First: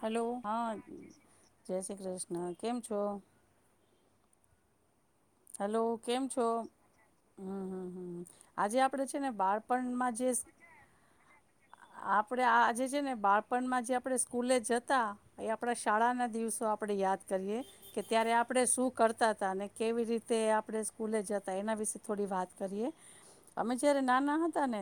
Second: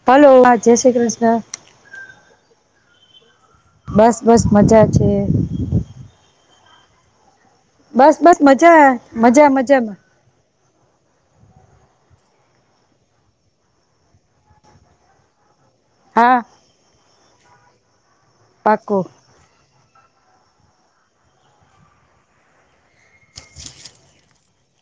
Hello hello હા જય શ્રી કૃષ્ણ જય શ્રી કૃષ્ણ. કેમ છો? બસ બસ મજા. છે હેલો કેમ છો? હમ હમ બસ હમ બસ મજા મજા મજા. આપડે આજે છે ને બાળપણમાં જે આપડે સ્કૂલે જતા એ. હા [inaudible] કરીએ. કે ત્યારે આપણે શું પાકો કરતા હતા અને કેવી રીતે તે આપણે સ્કૂલે જતા એના વિશે થોડી વાત કરીએ, અમે જયારે નાના હતા ને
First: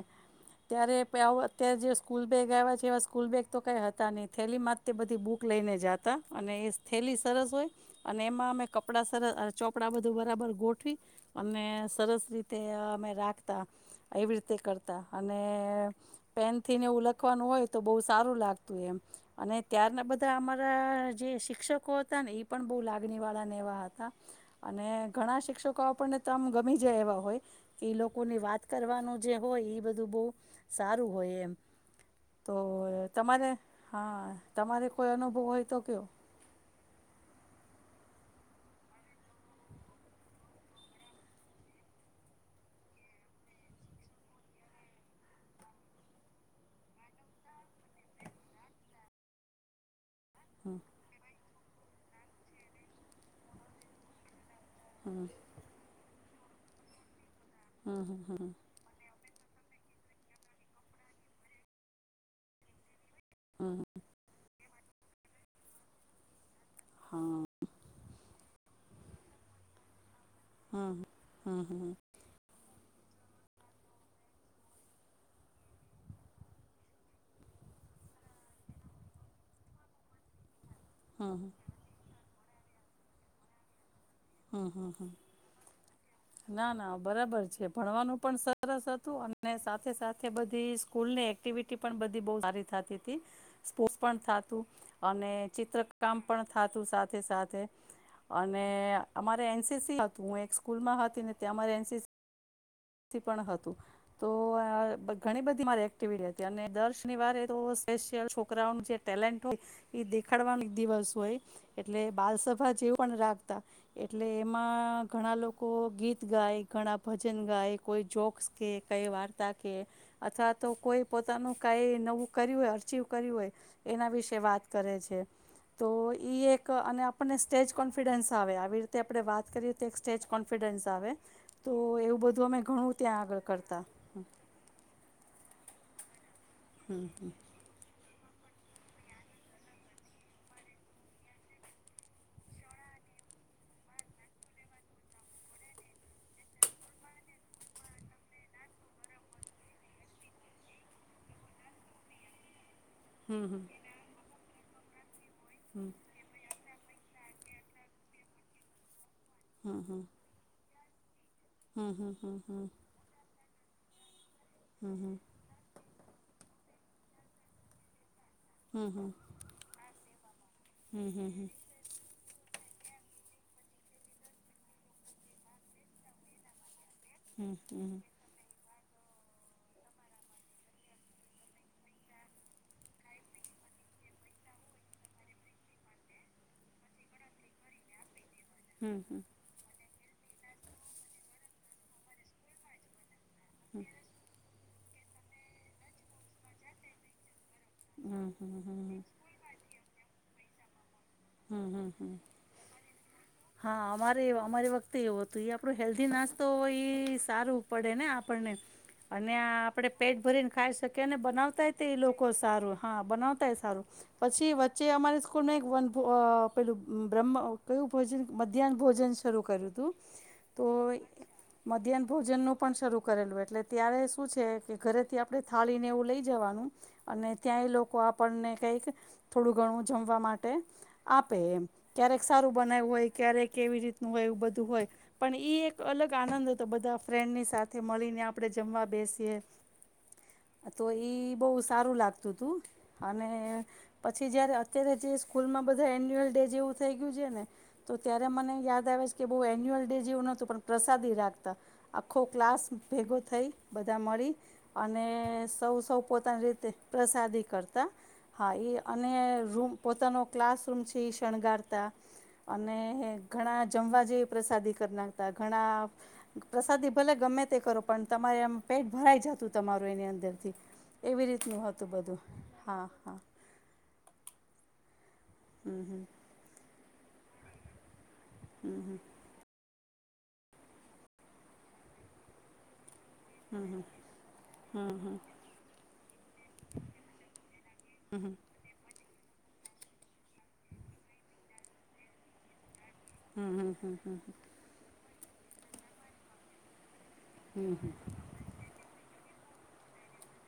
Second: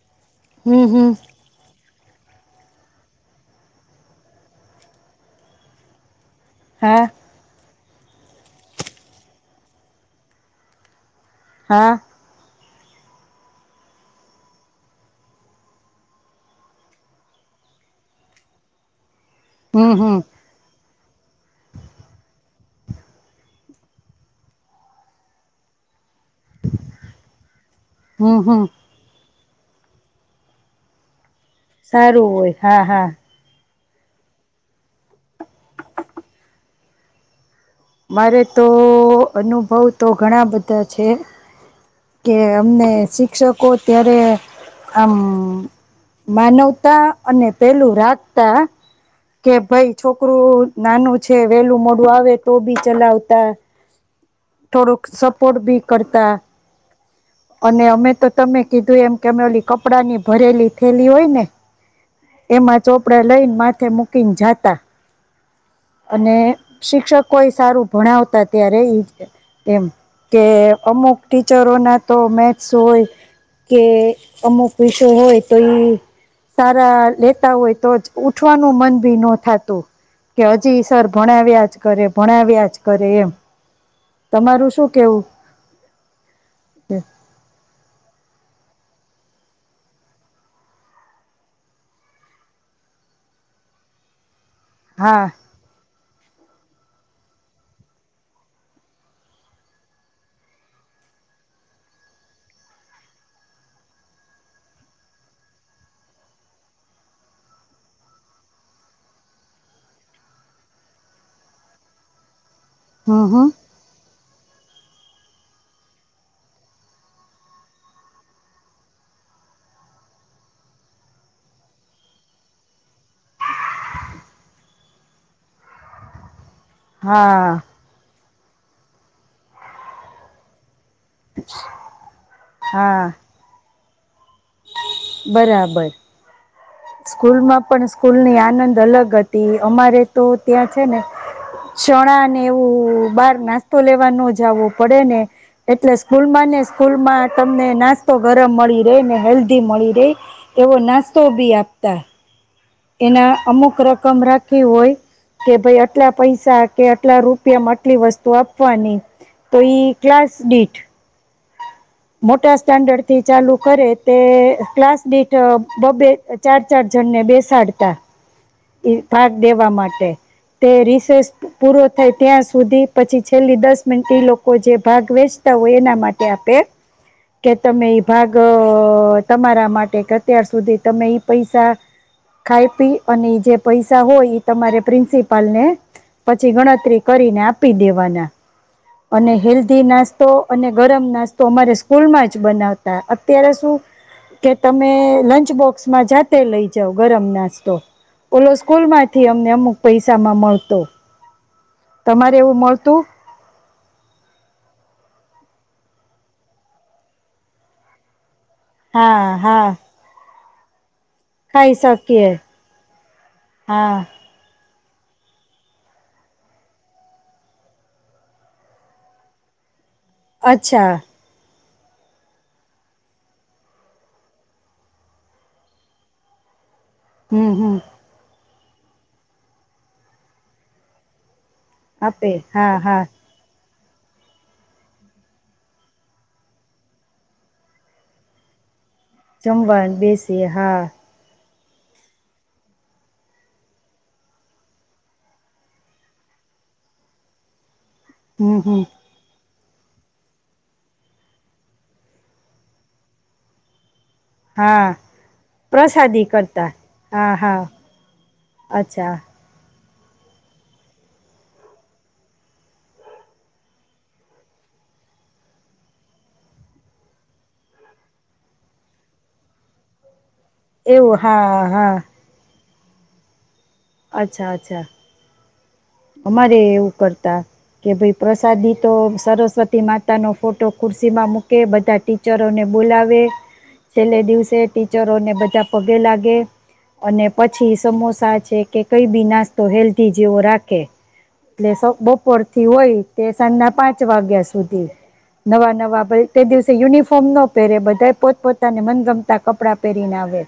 હમ ત્યારે [unintelligible] હમ અત્યારે જે સ્કૂલ બેગ આવ્યા જેવા સ્કૂલ બેગ તો કઈ હતા ની થેલીમાં જ તે બધી બુક લઈને જાતા. અને એ હા થેલી સરસ હોય. અને એમાં અમે કપડા સરસ અ ચોપડા બધા બરાબર ગોઠવી અને હા સરસ રી તે અમે રાખતા, એવી રીતે કરતા અને પેન થીને એવું લખવાનું હોય તો બહુ સારું લાગતું એમ અને હમ ત્યારના હમ બધા અમારા જે શિક્ષકો હતા ને એ પણ બહુ લાગણી વાળા ને એવા હતા. [inaudible] અને ઘણા શિક્ષકો આપણને ત એમ ગમી જાય એવા હોય, ઈ લોકો ને હમ હમ વાત કરવાનું જે હોય એ બધું બહુ સારું હોય એમ સારું હોય તો હા હા. તમારે હા તમારે કોઈ અનુભવ હોય તો કેઓ. મારે તો અનુભવ તો ઘણા બધા છે, કે અમને શિક્ષકો ત્યારે આમ માનવતા અને પેલું રાખતા કે ભાઈ છોકરું નાનું છે વેલું મોડું આવે તો બી ચલાવતા થોડુંક સપોર્ટ બી કરતા અને અમે તો તમે કીધું એમ કેમેલી કપડા ની ભરેલી થેલી હોય ને એમાં ચોપ કડા લઈને હમ માથે મૂકીને જાતા. અને શિક્ષકો એ સારું ભણાવતા જ તેયારેય એમ કે હમ અમુક હમ ટીચરો હમ ના તો મે સોંય કે અમુક વિષો હોય તો ઈ સારા લેતા હોય તો જ ઉઠવાનું મન ભી નો થાતું કે હજી જી સર ભણાવ્યા જ કરે ભણાવ્યા જ કરે એમ. તમારું શું હમ કેવું ના ના બરાબર છે ભણવાનું પણ સરસ હતું અને સાથે સાથે બધી સ્કૂલની એક્ટિવિટી પણ બધી બો સારી થતી ત હતી સ્પોર્ટ પણ થા હા અને ચિત્રકામ પણ થાતું સાથે સાથે અને અમારે એનસીસી હતું હું એક સ્કૂલ માં હતી ને ત્યાં મારે એનસીસી પણ હતું તો ઘણી બધી મારી એક્ટિવિટી હતી અને દર શનિવારે તો સ્પેશિયલ છોકરાઓ નું જે ટેલેન્ટ હોય એ દેખાડવાનું દિવસ હોય એટલે બાલ સ જેવું પણ હમ હમ રાખતા એટલે એમાં ઘણા લોકો ગીત ગાય ઘણા ભજન ગાય કોઈ જોક્સ કે કઈ વાર્તા કે અથવા તો કોઈ પોતાનું કઈ નવું કર્યું હોય અ કર્યું હોય એના વિશે વાત કરે છે તો ઈ એક અને આપણને હા સ્ટેજ કોન્ફિડન્સ આવે આવી રીતે આપણે વાત કરીએ તો એક સ્ટેજ કોન્ફિડન્સ લાવે તો એવું બધું અમે હું હા ત્યા આગળ તાં બરાબર સ્કૂલ માં પણ સ્કૂલની આનંદ અલગ હતી અમારે તો ત્યાં છે ને ચણા ને એવું બહાર નાસ્તો લેવા નો જાવો પડે ને એટલે સ્કૂલમાં ને સ્કૂલમાં તમને નાસ્તો ગરમ મળી રહે ને હેલ્ધી મળી રહેે એવો નાસ્તો બી આપતા. એના અમુક રકમ રાખ કે હોય કે ભાઈ આટલા પૈસા કે આટલા રૂપિયા માં આટલી વસ્તુ આપવાની તો એ ક્લાસ દીઠ હમ હમ હમ મોટા સ્ટાન્ડર્ડ થી ચાલુ ખરે તે હમ હમ ક્લાસમીટ બબે ચાર ચજણને બેસાડતા હમ હમ ભાગ દેવા માટે તે રિસર્ચ હમ પૂરો થાય ત્યાં સુધી પછી છેલ્લી દસ મિનિટ લોકો જે ભાગ વેચતા હોય એના માટે આપે કે હમ તમે હમ ભાગ અ તમારા માટે કે અત્યાર સુધી તમે ઈ પૈસા ખાઈ પી અને જે પૈસા હોય એ તમારે પ્રિન્સિપાલ ને પછી ગણતરી કરીને આપી દેવાના. હમ હમ હમ અને હેલ્ધી નાસ્ તો અને ગરમ નાસ્તો અમારે ફૂલમાં જ બનાવતા. તેરસો કે તમે લંચબોક્સમાં જાતે લઈ જાવ ગરમ નાશ તો હમ હમ હમ હમ ઓલો સ્કૂલ હમ માંથી અમને અમુક પૈસા મળતો હમ હમ હમ તમારે એવું મળતું હા અમારે અમારી વખતે એવું હતું એ આપણું હેલ્ધી નાસ્તો એ સારું પડે ને અપને હા અને હા આપણે પેટ ભરીને ખ શક કેને ખાઈ બનાવતાય તે લોકો શકીએ સારું હા બનાવતાય સારું હા પછી જે હમા સ્કૂલમાં એક વન પેલું બ્રહ્મ કયું ભોજન મધ્યાહન ભોજન શરૂ કર્યું હતું તો અચ્છા મધ્યાહન ભોજનનું પણ શરૂ કરેલું એટલે ત્યારે શું છે કે ઘરેથી આપણે થાળીને એવું લઈ જવાનું અને હમ ત્યાં એ હમ લોકો આપણને કઈક થોડું ઘણું જમવા માટે આપે અમ ક્યારેક આપે સારું હા બનાવું હા હોય ક્યારેક એવી રીતે હોય એવું બધું હોય પણ ઈ એ એક અલગ આનંદ હતો બધા ફ્રેન્ડની સાથે મળીને આપણે જમવા બેસી જમવાનું બેસીએ હા તો ઈ બો સારું લાગતું હતું, અને પછી જ્યારે અત્યારે જે સ્કૂલમાં બ એન્યુઅલ ડે જેવું થઇ ગયું છે ને. તો ત્યારે મને હમ હમ યાદ આવે કે બહુ એ એન્યુઅલ ડે જેવું નતું પણ પ્રસાદી રાખતા. આખો ક્લાસ ભેગો થઈ. બધા મળી, હા અને સૌ સૌ પ્રસાદી પોતાની રીતે કરતા હા પ્રસાદી હા કરતા. હા એ અને અચ્છા રૂમ પોતાનો ક્લાસ. [unintelligible] શણગારતા અને ઘણા જમવા જેવી પ્રસાદી કરી નાખતા. ઘણા પ્રસાદી ભલે ગમે તે કરો પણ તમારે આમ પેટ ભરાઈ જતું તમારું એની અંદરથી. એવું એવી રીતનું હા હતું હા બધું. હા હા. અચ્છા અચ્છા. હમ અમારે એવું કર. [unintelligible] ભાઈ પ્રસાદી તો હમ સરસ્વતી માતા. પોતાનો ફોટો ખુરશી માં મૂકે, બધા ટીચરોને બોલાવ. વે હમ હમ છેલ્લા દિવસે હમ ટીચરોને બધા પગે લાગે, અને પછી સમોસા છે કે કઈ બી નાસ્તો હેલ્ધી જેવો રાખે. રાખે એટલે બપોર થી હોય. તે સાજ હમ હમ ન પાંચ વાગ્યા સુધી. નવા નવા ભાઈ તે દિવસે યુનિફોર્મ ફોમ ન પહેરે બધાએ પોતપોતાને મનગમ તા કપડા પહેરીને આવે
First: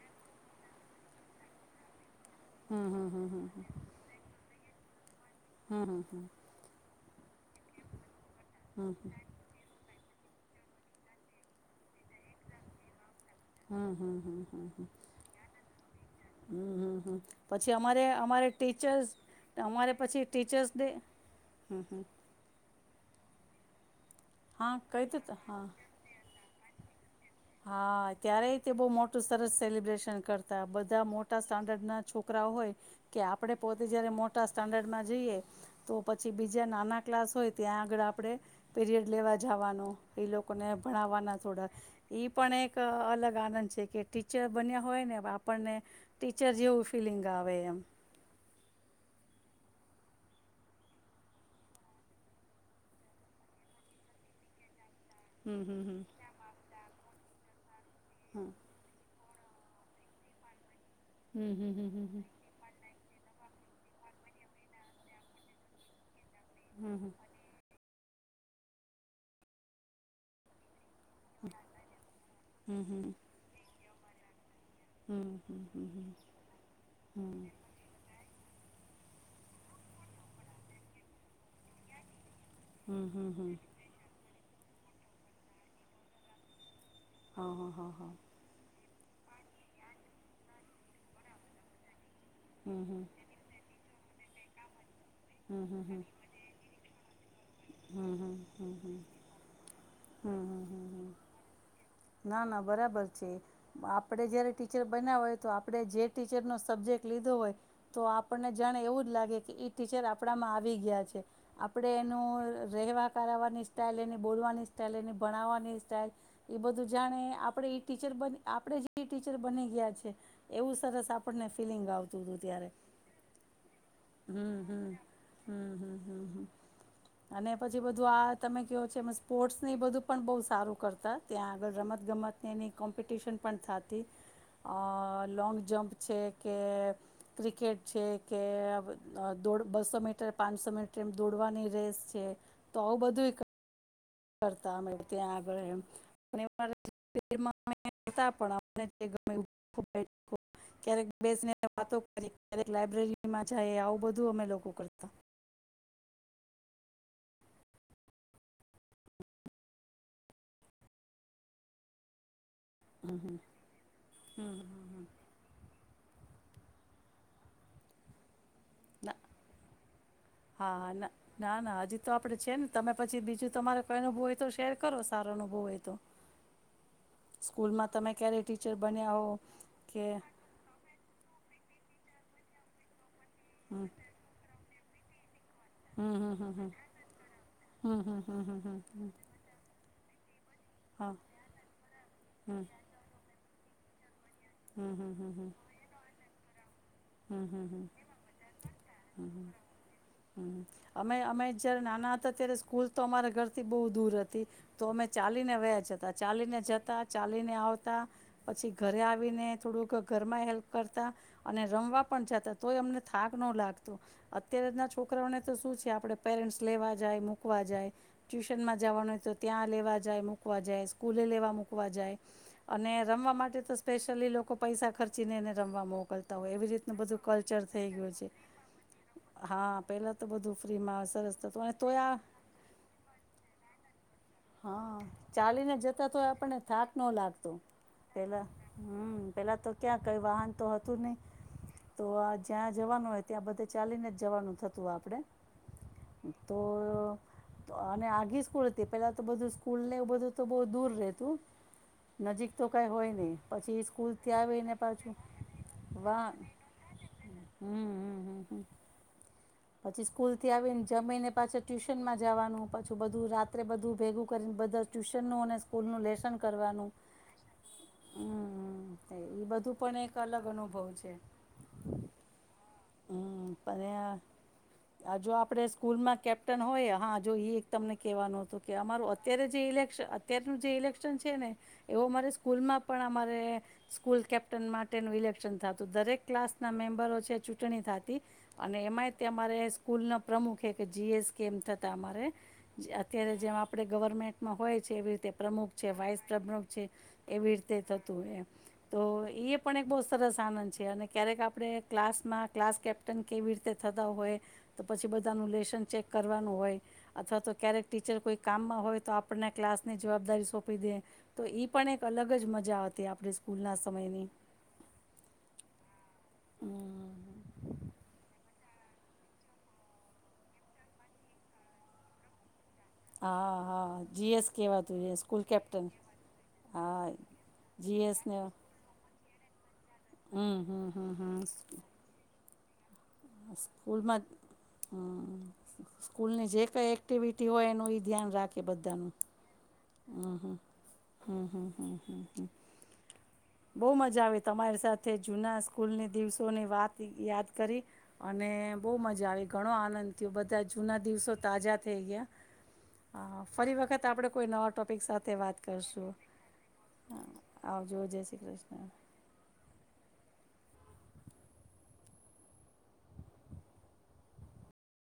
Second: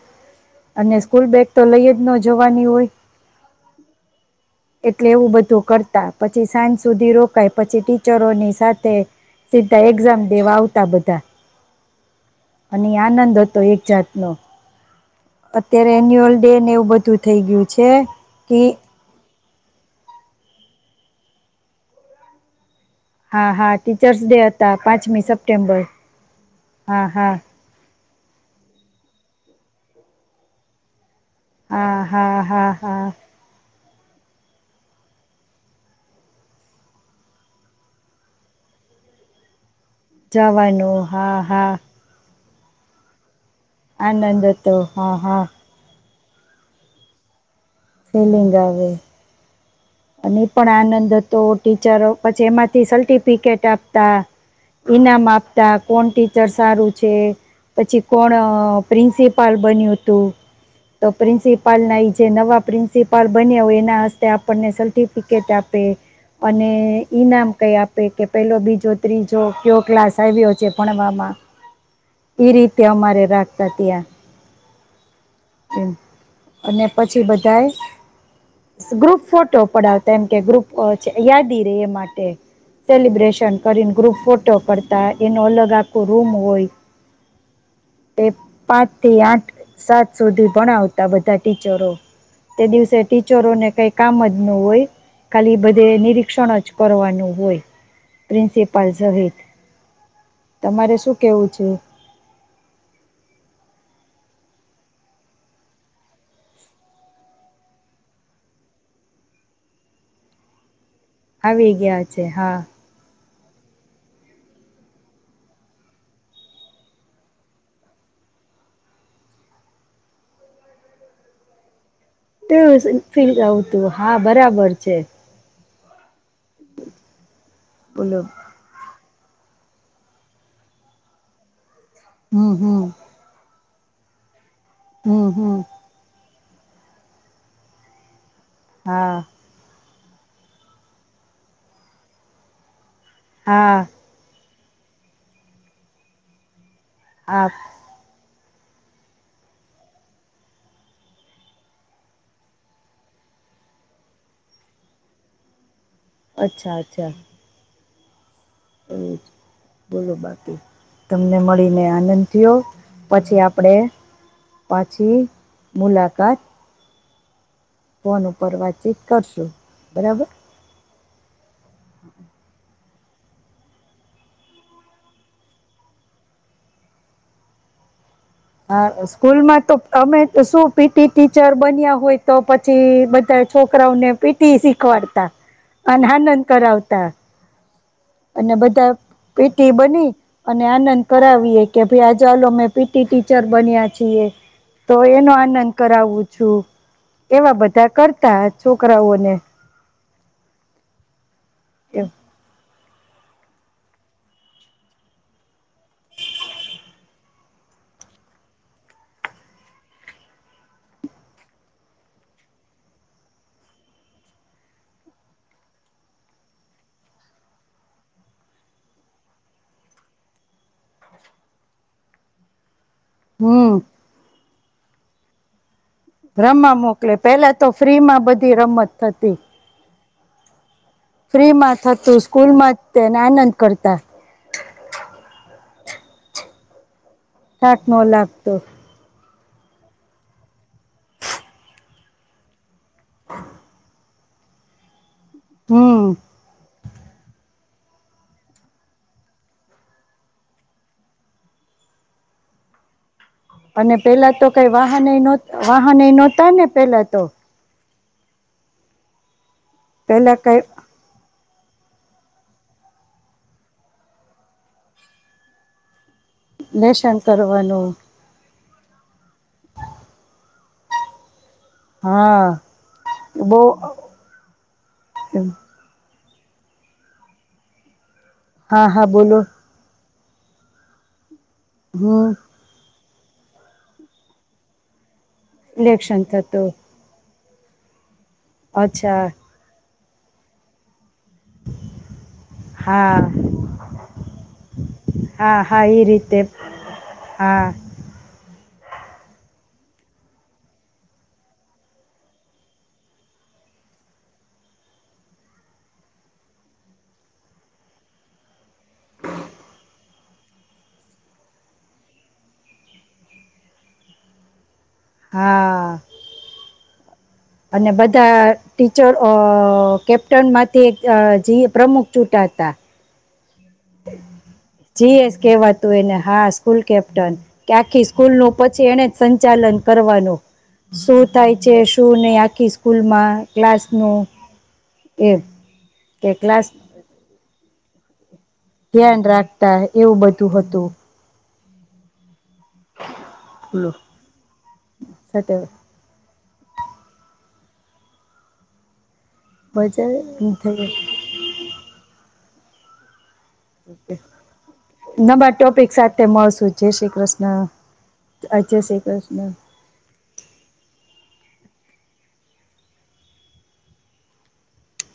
અને સ્કૂલ બેગ તો લઈ જ ન જવાની હમ્મ હોય હમ્મ હમ્મ. કેવું બધું કરતા, પછી સાંજ સુધી રો કાય પછી ટી [unintelligible] ની સાથે સીધા એક એક્ઝામ દેવા આવતા બધા. નાનંદ હતો હમ એક હમ જાતનો અત્યારે એન્યુઅલ ડે ને એવું હમ હમ બધું થઈ ગયું પછી છે અમારે અમારે કી ટીચર્સ અમારે પછી ટીચર્સ ડે હમ્મ હમ્મ. હા હા. ટીચર્સ ડે હા હતા કહી દો પાંચમી હા સપ્ટેમ્બર. હા હા. હા ત્યારે તે બહ મોટું સરસ સેલિબ્રેશન કરતા. બધા મો હા ટા [unintelligible] હા છોકરા હા હોય હા કે આપણે પોત ત જ્યારે મોટા સ્ટાન્ડર્ડમાં જઈએ તો પછી બીજા નાના ક્લાસ હોય ત્યાં આગળ આપણે પીરિયડ લેવા જવાનું. એ લોકોને જવાનું હા ભણાવવાના થોડા હા પણ એક અલગ આનંદ. જે કે ટીચર આનંદ હતો બન્યા હોય હા ને હા આપણને ટીચર જેવું ફિલિંગ આવે એમ. ફીલિંગ આવે. અને એ પણ આનંદ હતો. ટીચરો પછી એમાંથી સલટીફિકટ આપતા. ઈનામ હમ આપતા હમ હમ કોણ ટીચર સારું છે. પછી કોણ પ્રિન્સિપ પાલ બન્યું હતું. તો પ્રિન્સિપાલ હમ ના ઈ હમ જે નવા પ્રિન્સ સીપાલ બનીયા હોય એના હસ્તે આપ આપણને સલફિકેટ આપે. અને હમ ઈનામ કઈ આપ કે પેલો બીજો ત્રીજો કયો ક્લાસ આવ્યો છે. ભણવામાં એ હમ રીતે અમારે રાખતા ત્યાં. એમ અને પછી બધાએ હમ્મ. [unintelligible] ફોટો પડાવતા એમ કે ગ્રુપ યાદી રે એ માટે. હમ હમ હમ હમ સેલિબ્રેશન કરીને ગ્રુપ ફો તો કરતા એનો અલગ આખો રૂમ હોય. હ હ હ હ. તે પાંચ થી આઠ સાત સુધી ભણાવતા બધા ટીચરો. તે હમ દિવસે હમ ટીચરોને કઈક કામજ ન હોય. ખાલી હમ હમ બધે હમ નિરીક્ષણ જ કરવાનું હોય. હમ હમ હમ પ્રિન્સિપાલ હમ સહિત. હમ હમ હમ તમારે શું હમ કેવું છે? ના ના બરાબર છે આપણે જ્યારે ટીચર બન્યા હોય તો આપણે જે ટીચરનો સબ્જેક્ટ લીધો હોય તો આપણને જાણે એવું જ લાગે કે ઈ ટીચર આપણામાં આવી ગયા છે. આવી ગયા છે હા. [unintelligible] કરવાની સ્ટાઈલ એની બોલવાની સ્ટાઈલ એની ભણાવવાની સ્ટાઈલ એ બધું જાણે આપણે ઈ ટીચર બ આપણે જે ટીચર બની ગયા છે. એવું સરસ આપણને ફિલિંગ આવ [unintelligible] ફીલિંગ આવતું હા હમ બરાબર છે. હમ [inaudible] અને પછી બધું બોલો આ તમે કયો છે મસ પોર્ટસ એ બધું પણ બહુ સારું કરતા ત્યાં આગળ રમત ગમતને હમ એની હમ કોમ્પિટિશન પણ થા [inaudible] અ હમ લોંગ હમ જમ્પ છે કે ક્રિકેટ છે. કે અવ હા દોડ બસ સમ અત્તારે પાંનસો મીટર દોડવાની રેસ કે તો આવું બધું એક હા કરતા અમે ત્યાં આગળ એમ અને હા [unintelligible] ક્યારેક બેસીને વાતો કરીએ, લાયબ્રેરીમાં જાયે, આવું બધું અમે લોકો કરતા અચ્છા, અચ્છા. એ બોલો બાકી તમને મળીને આનંદ થયો, હમ પછી આપણેે પાછી મુલાકાત કોને પર વાતચીત ના કરશું, બરાબર? હા ના ના, ના, અજી તો આપણે છે ન તમે પછી બીજું તમારે કઈ અનુભ હોય તો શેર કરો સારો અનુભવ હોય તો, સ્કૂલમાં તમે ક્યારે ટીચર હા બન્યા હો સ્કૂલમાં તો કે અમે શું પીટી ટીચર બન્યા હોય તો પછી હમ છોકરાઓને ભીઠી વારતા અને હમ હમ આનંદ હમ કરાવતા હમ હમ હમ હમ અને હમ બધા હમ પી ટી બની અને આનંદ હા કરાવીએ કે ભાઈ આ ચાલો હમ મેં પીટી ટી બન્યા છીએ તો હમ હમ હમ એનો હમ આનંદ કરાવું છું હમ એવા હમ હમ બધા કરતા છોકરાઓને અમે અમે જ્યારે એમ નાના હતા ત્યારે સ્કૂલ તો અમારા ઘરથી બહુ દૂર હતી તો અમે ચાલીને વ્યાજતા ચાલીને જતા ચાલીને આવતા પછી ઘરે ને થોડુંક ઘરમાં હેલ્પ કરતા અને રમવા પણ જતા તોય અમને થાક ન લાગતો અત્યારે ના છોકરાને તો શું છે આપે પેરેન્ટ્સ લેવા જાય મૂકવા જાય ટ્યુશનમાં જવાનું હોય તો ત્યાં લેવા જાય મૂકવા જાય સ્કૂલે લેવા મૂકવા જાય અને રમવા માટે તો હમ ચલી લોકો પૈસા ખર્ચી ને એને રમવા મોકલતા હોય એવી રમા રીતનું મોકલે બધું પેલા કલ્ચર તો થઈ ફ્રી ગયું માં છે બધી રમત થતી હા પેલા તો બધું ફ્રીમાં સરસ ફ્રી અને માં તોય આ થતું સ્કૂલમાં જ તે ને આનંદ કરતા. હા ચાલીને જતા તો આપને થા ન લાગતો થાક ન પેલા લાગતો હમમ. પેલા તો ક્યાં કઈ વાહન તો હતું નહી તો આ જ્યાં જવાનું હોય ત્યાં બધે ચાલીને જવાનું થતું આપણે. હમ તો અને આખી સ્કૂલ હતી પેલા તો બધું સ્કૂલ ને એવું બધું તો બો દૂર રહેતું નજીક તો કઈ હોય નહીં. અને પેલા તો કઈ વાહને ય ન વાહને ય વાહ નહોતા ને પેલા તો હમ હમ હમ. પછી સ્કૂલ પેલા થી કઈ આવીને જમી ને પાછા ટ્યુશનમાં જવાનું પાછું બધું રાત બધું ભેગું કરીને બધા ટ્યુશન નું અને સ્કૂલ નું લેશન લેસન કરવાનું. હમ એ બધું પણ એક અલગ અનુભવ છે. હા બો હમ અને આ જો આપડે સ્કૂલમાં કેપ્ટન હોય હા જોઈ એ એક તમને કહેવાનું કે હા હા અમારું બોલો અત્યારે જે ઇલેક્શ ત્યારનું જે ઇલેક એવો અમારે હમ સ્કૂલમાં પણ અમારે સ્કૂલ કેપ્ટન માટેનું ઇલે ક્શન થાતુ, ઇલેક્શન દરેક થતું ક્લાસના મેમ્બરો છે જુ [unintelligible] ધી અને એમાંય અચ્છા તે અમારે સ્કૂલના પ્રમુખે કે જી એસ કેમ થતા અમારે હા અત્યારે જેમ આપડે ગવર્મેન્ટમાં હોય છે, એવી રીતે હા પ્રમુખ હા છે, એ વાઇસ રીતે પ્રમુખ છે, એવી હા રીતે થતું હોય એમ. તો એ પણ એક બહુ સરસ આનંદ છે અને ક્યારેક આપણે ક્લાસમાં ક્લાસ કેપ્ટન કેવી રીતે થતા હોય તો પછી બધાનું લેશન ચેક કરવાનું હોય અથવા તો ક્યારેક ટીચર કોઈ કામમાં હોય તો આપણને ક્લાસની જવાબદારી સોંપી દે, તો ઈ પણ એક અલગ જ મજા આવતી આપણે સ્કૂલના સમયની. હા. હમ અને બધા ટીચર અ કેપ્ટનમાંથી અ જી પ્રમુખ ચૂટાતા. હા. હા જીએસ કહેવાતું છે જી એસ સ્કૂલ કેવા કેપ્ટન તું એને હા સ્કૂલ હા કેપ્ટન કે આખી જીએસને સ્કૂલનું પછી એણે જ સંચાલન કરવાનું, હમ હમ હમ શું હમ થાય છે, શું નહી? આ કેસ સ્કૂલમાં એમ હ કે સ્કૂલની જે ક્લાસ કઈ એક્ટિવિટી હોય એ નુય ધ્યાન રાખે બધાનું ધ્યાન રાખતા એવું હમ બધું હમ હતું [inaudible] બહુ ઓલું મજા આવે તમારી સાથે જુના સ્કૂલની દિવસ સૌની વાત યાદ કરી અને બહુ મજા આવે ઘણો બજાર આનંદ થયો બધા થઈ જૂના દિવસો તાજા થઈ ગયા. અ ફરી વખત આપણે કોઈ નવા ટૉપિક સાથે નવા વાત ટોપિક કરશું સાથે મળશું જય શ્રી કૃષ્ણ આવજો જય શ્રી જય કૃષ્ણ શ્રી કૃષ્ણ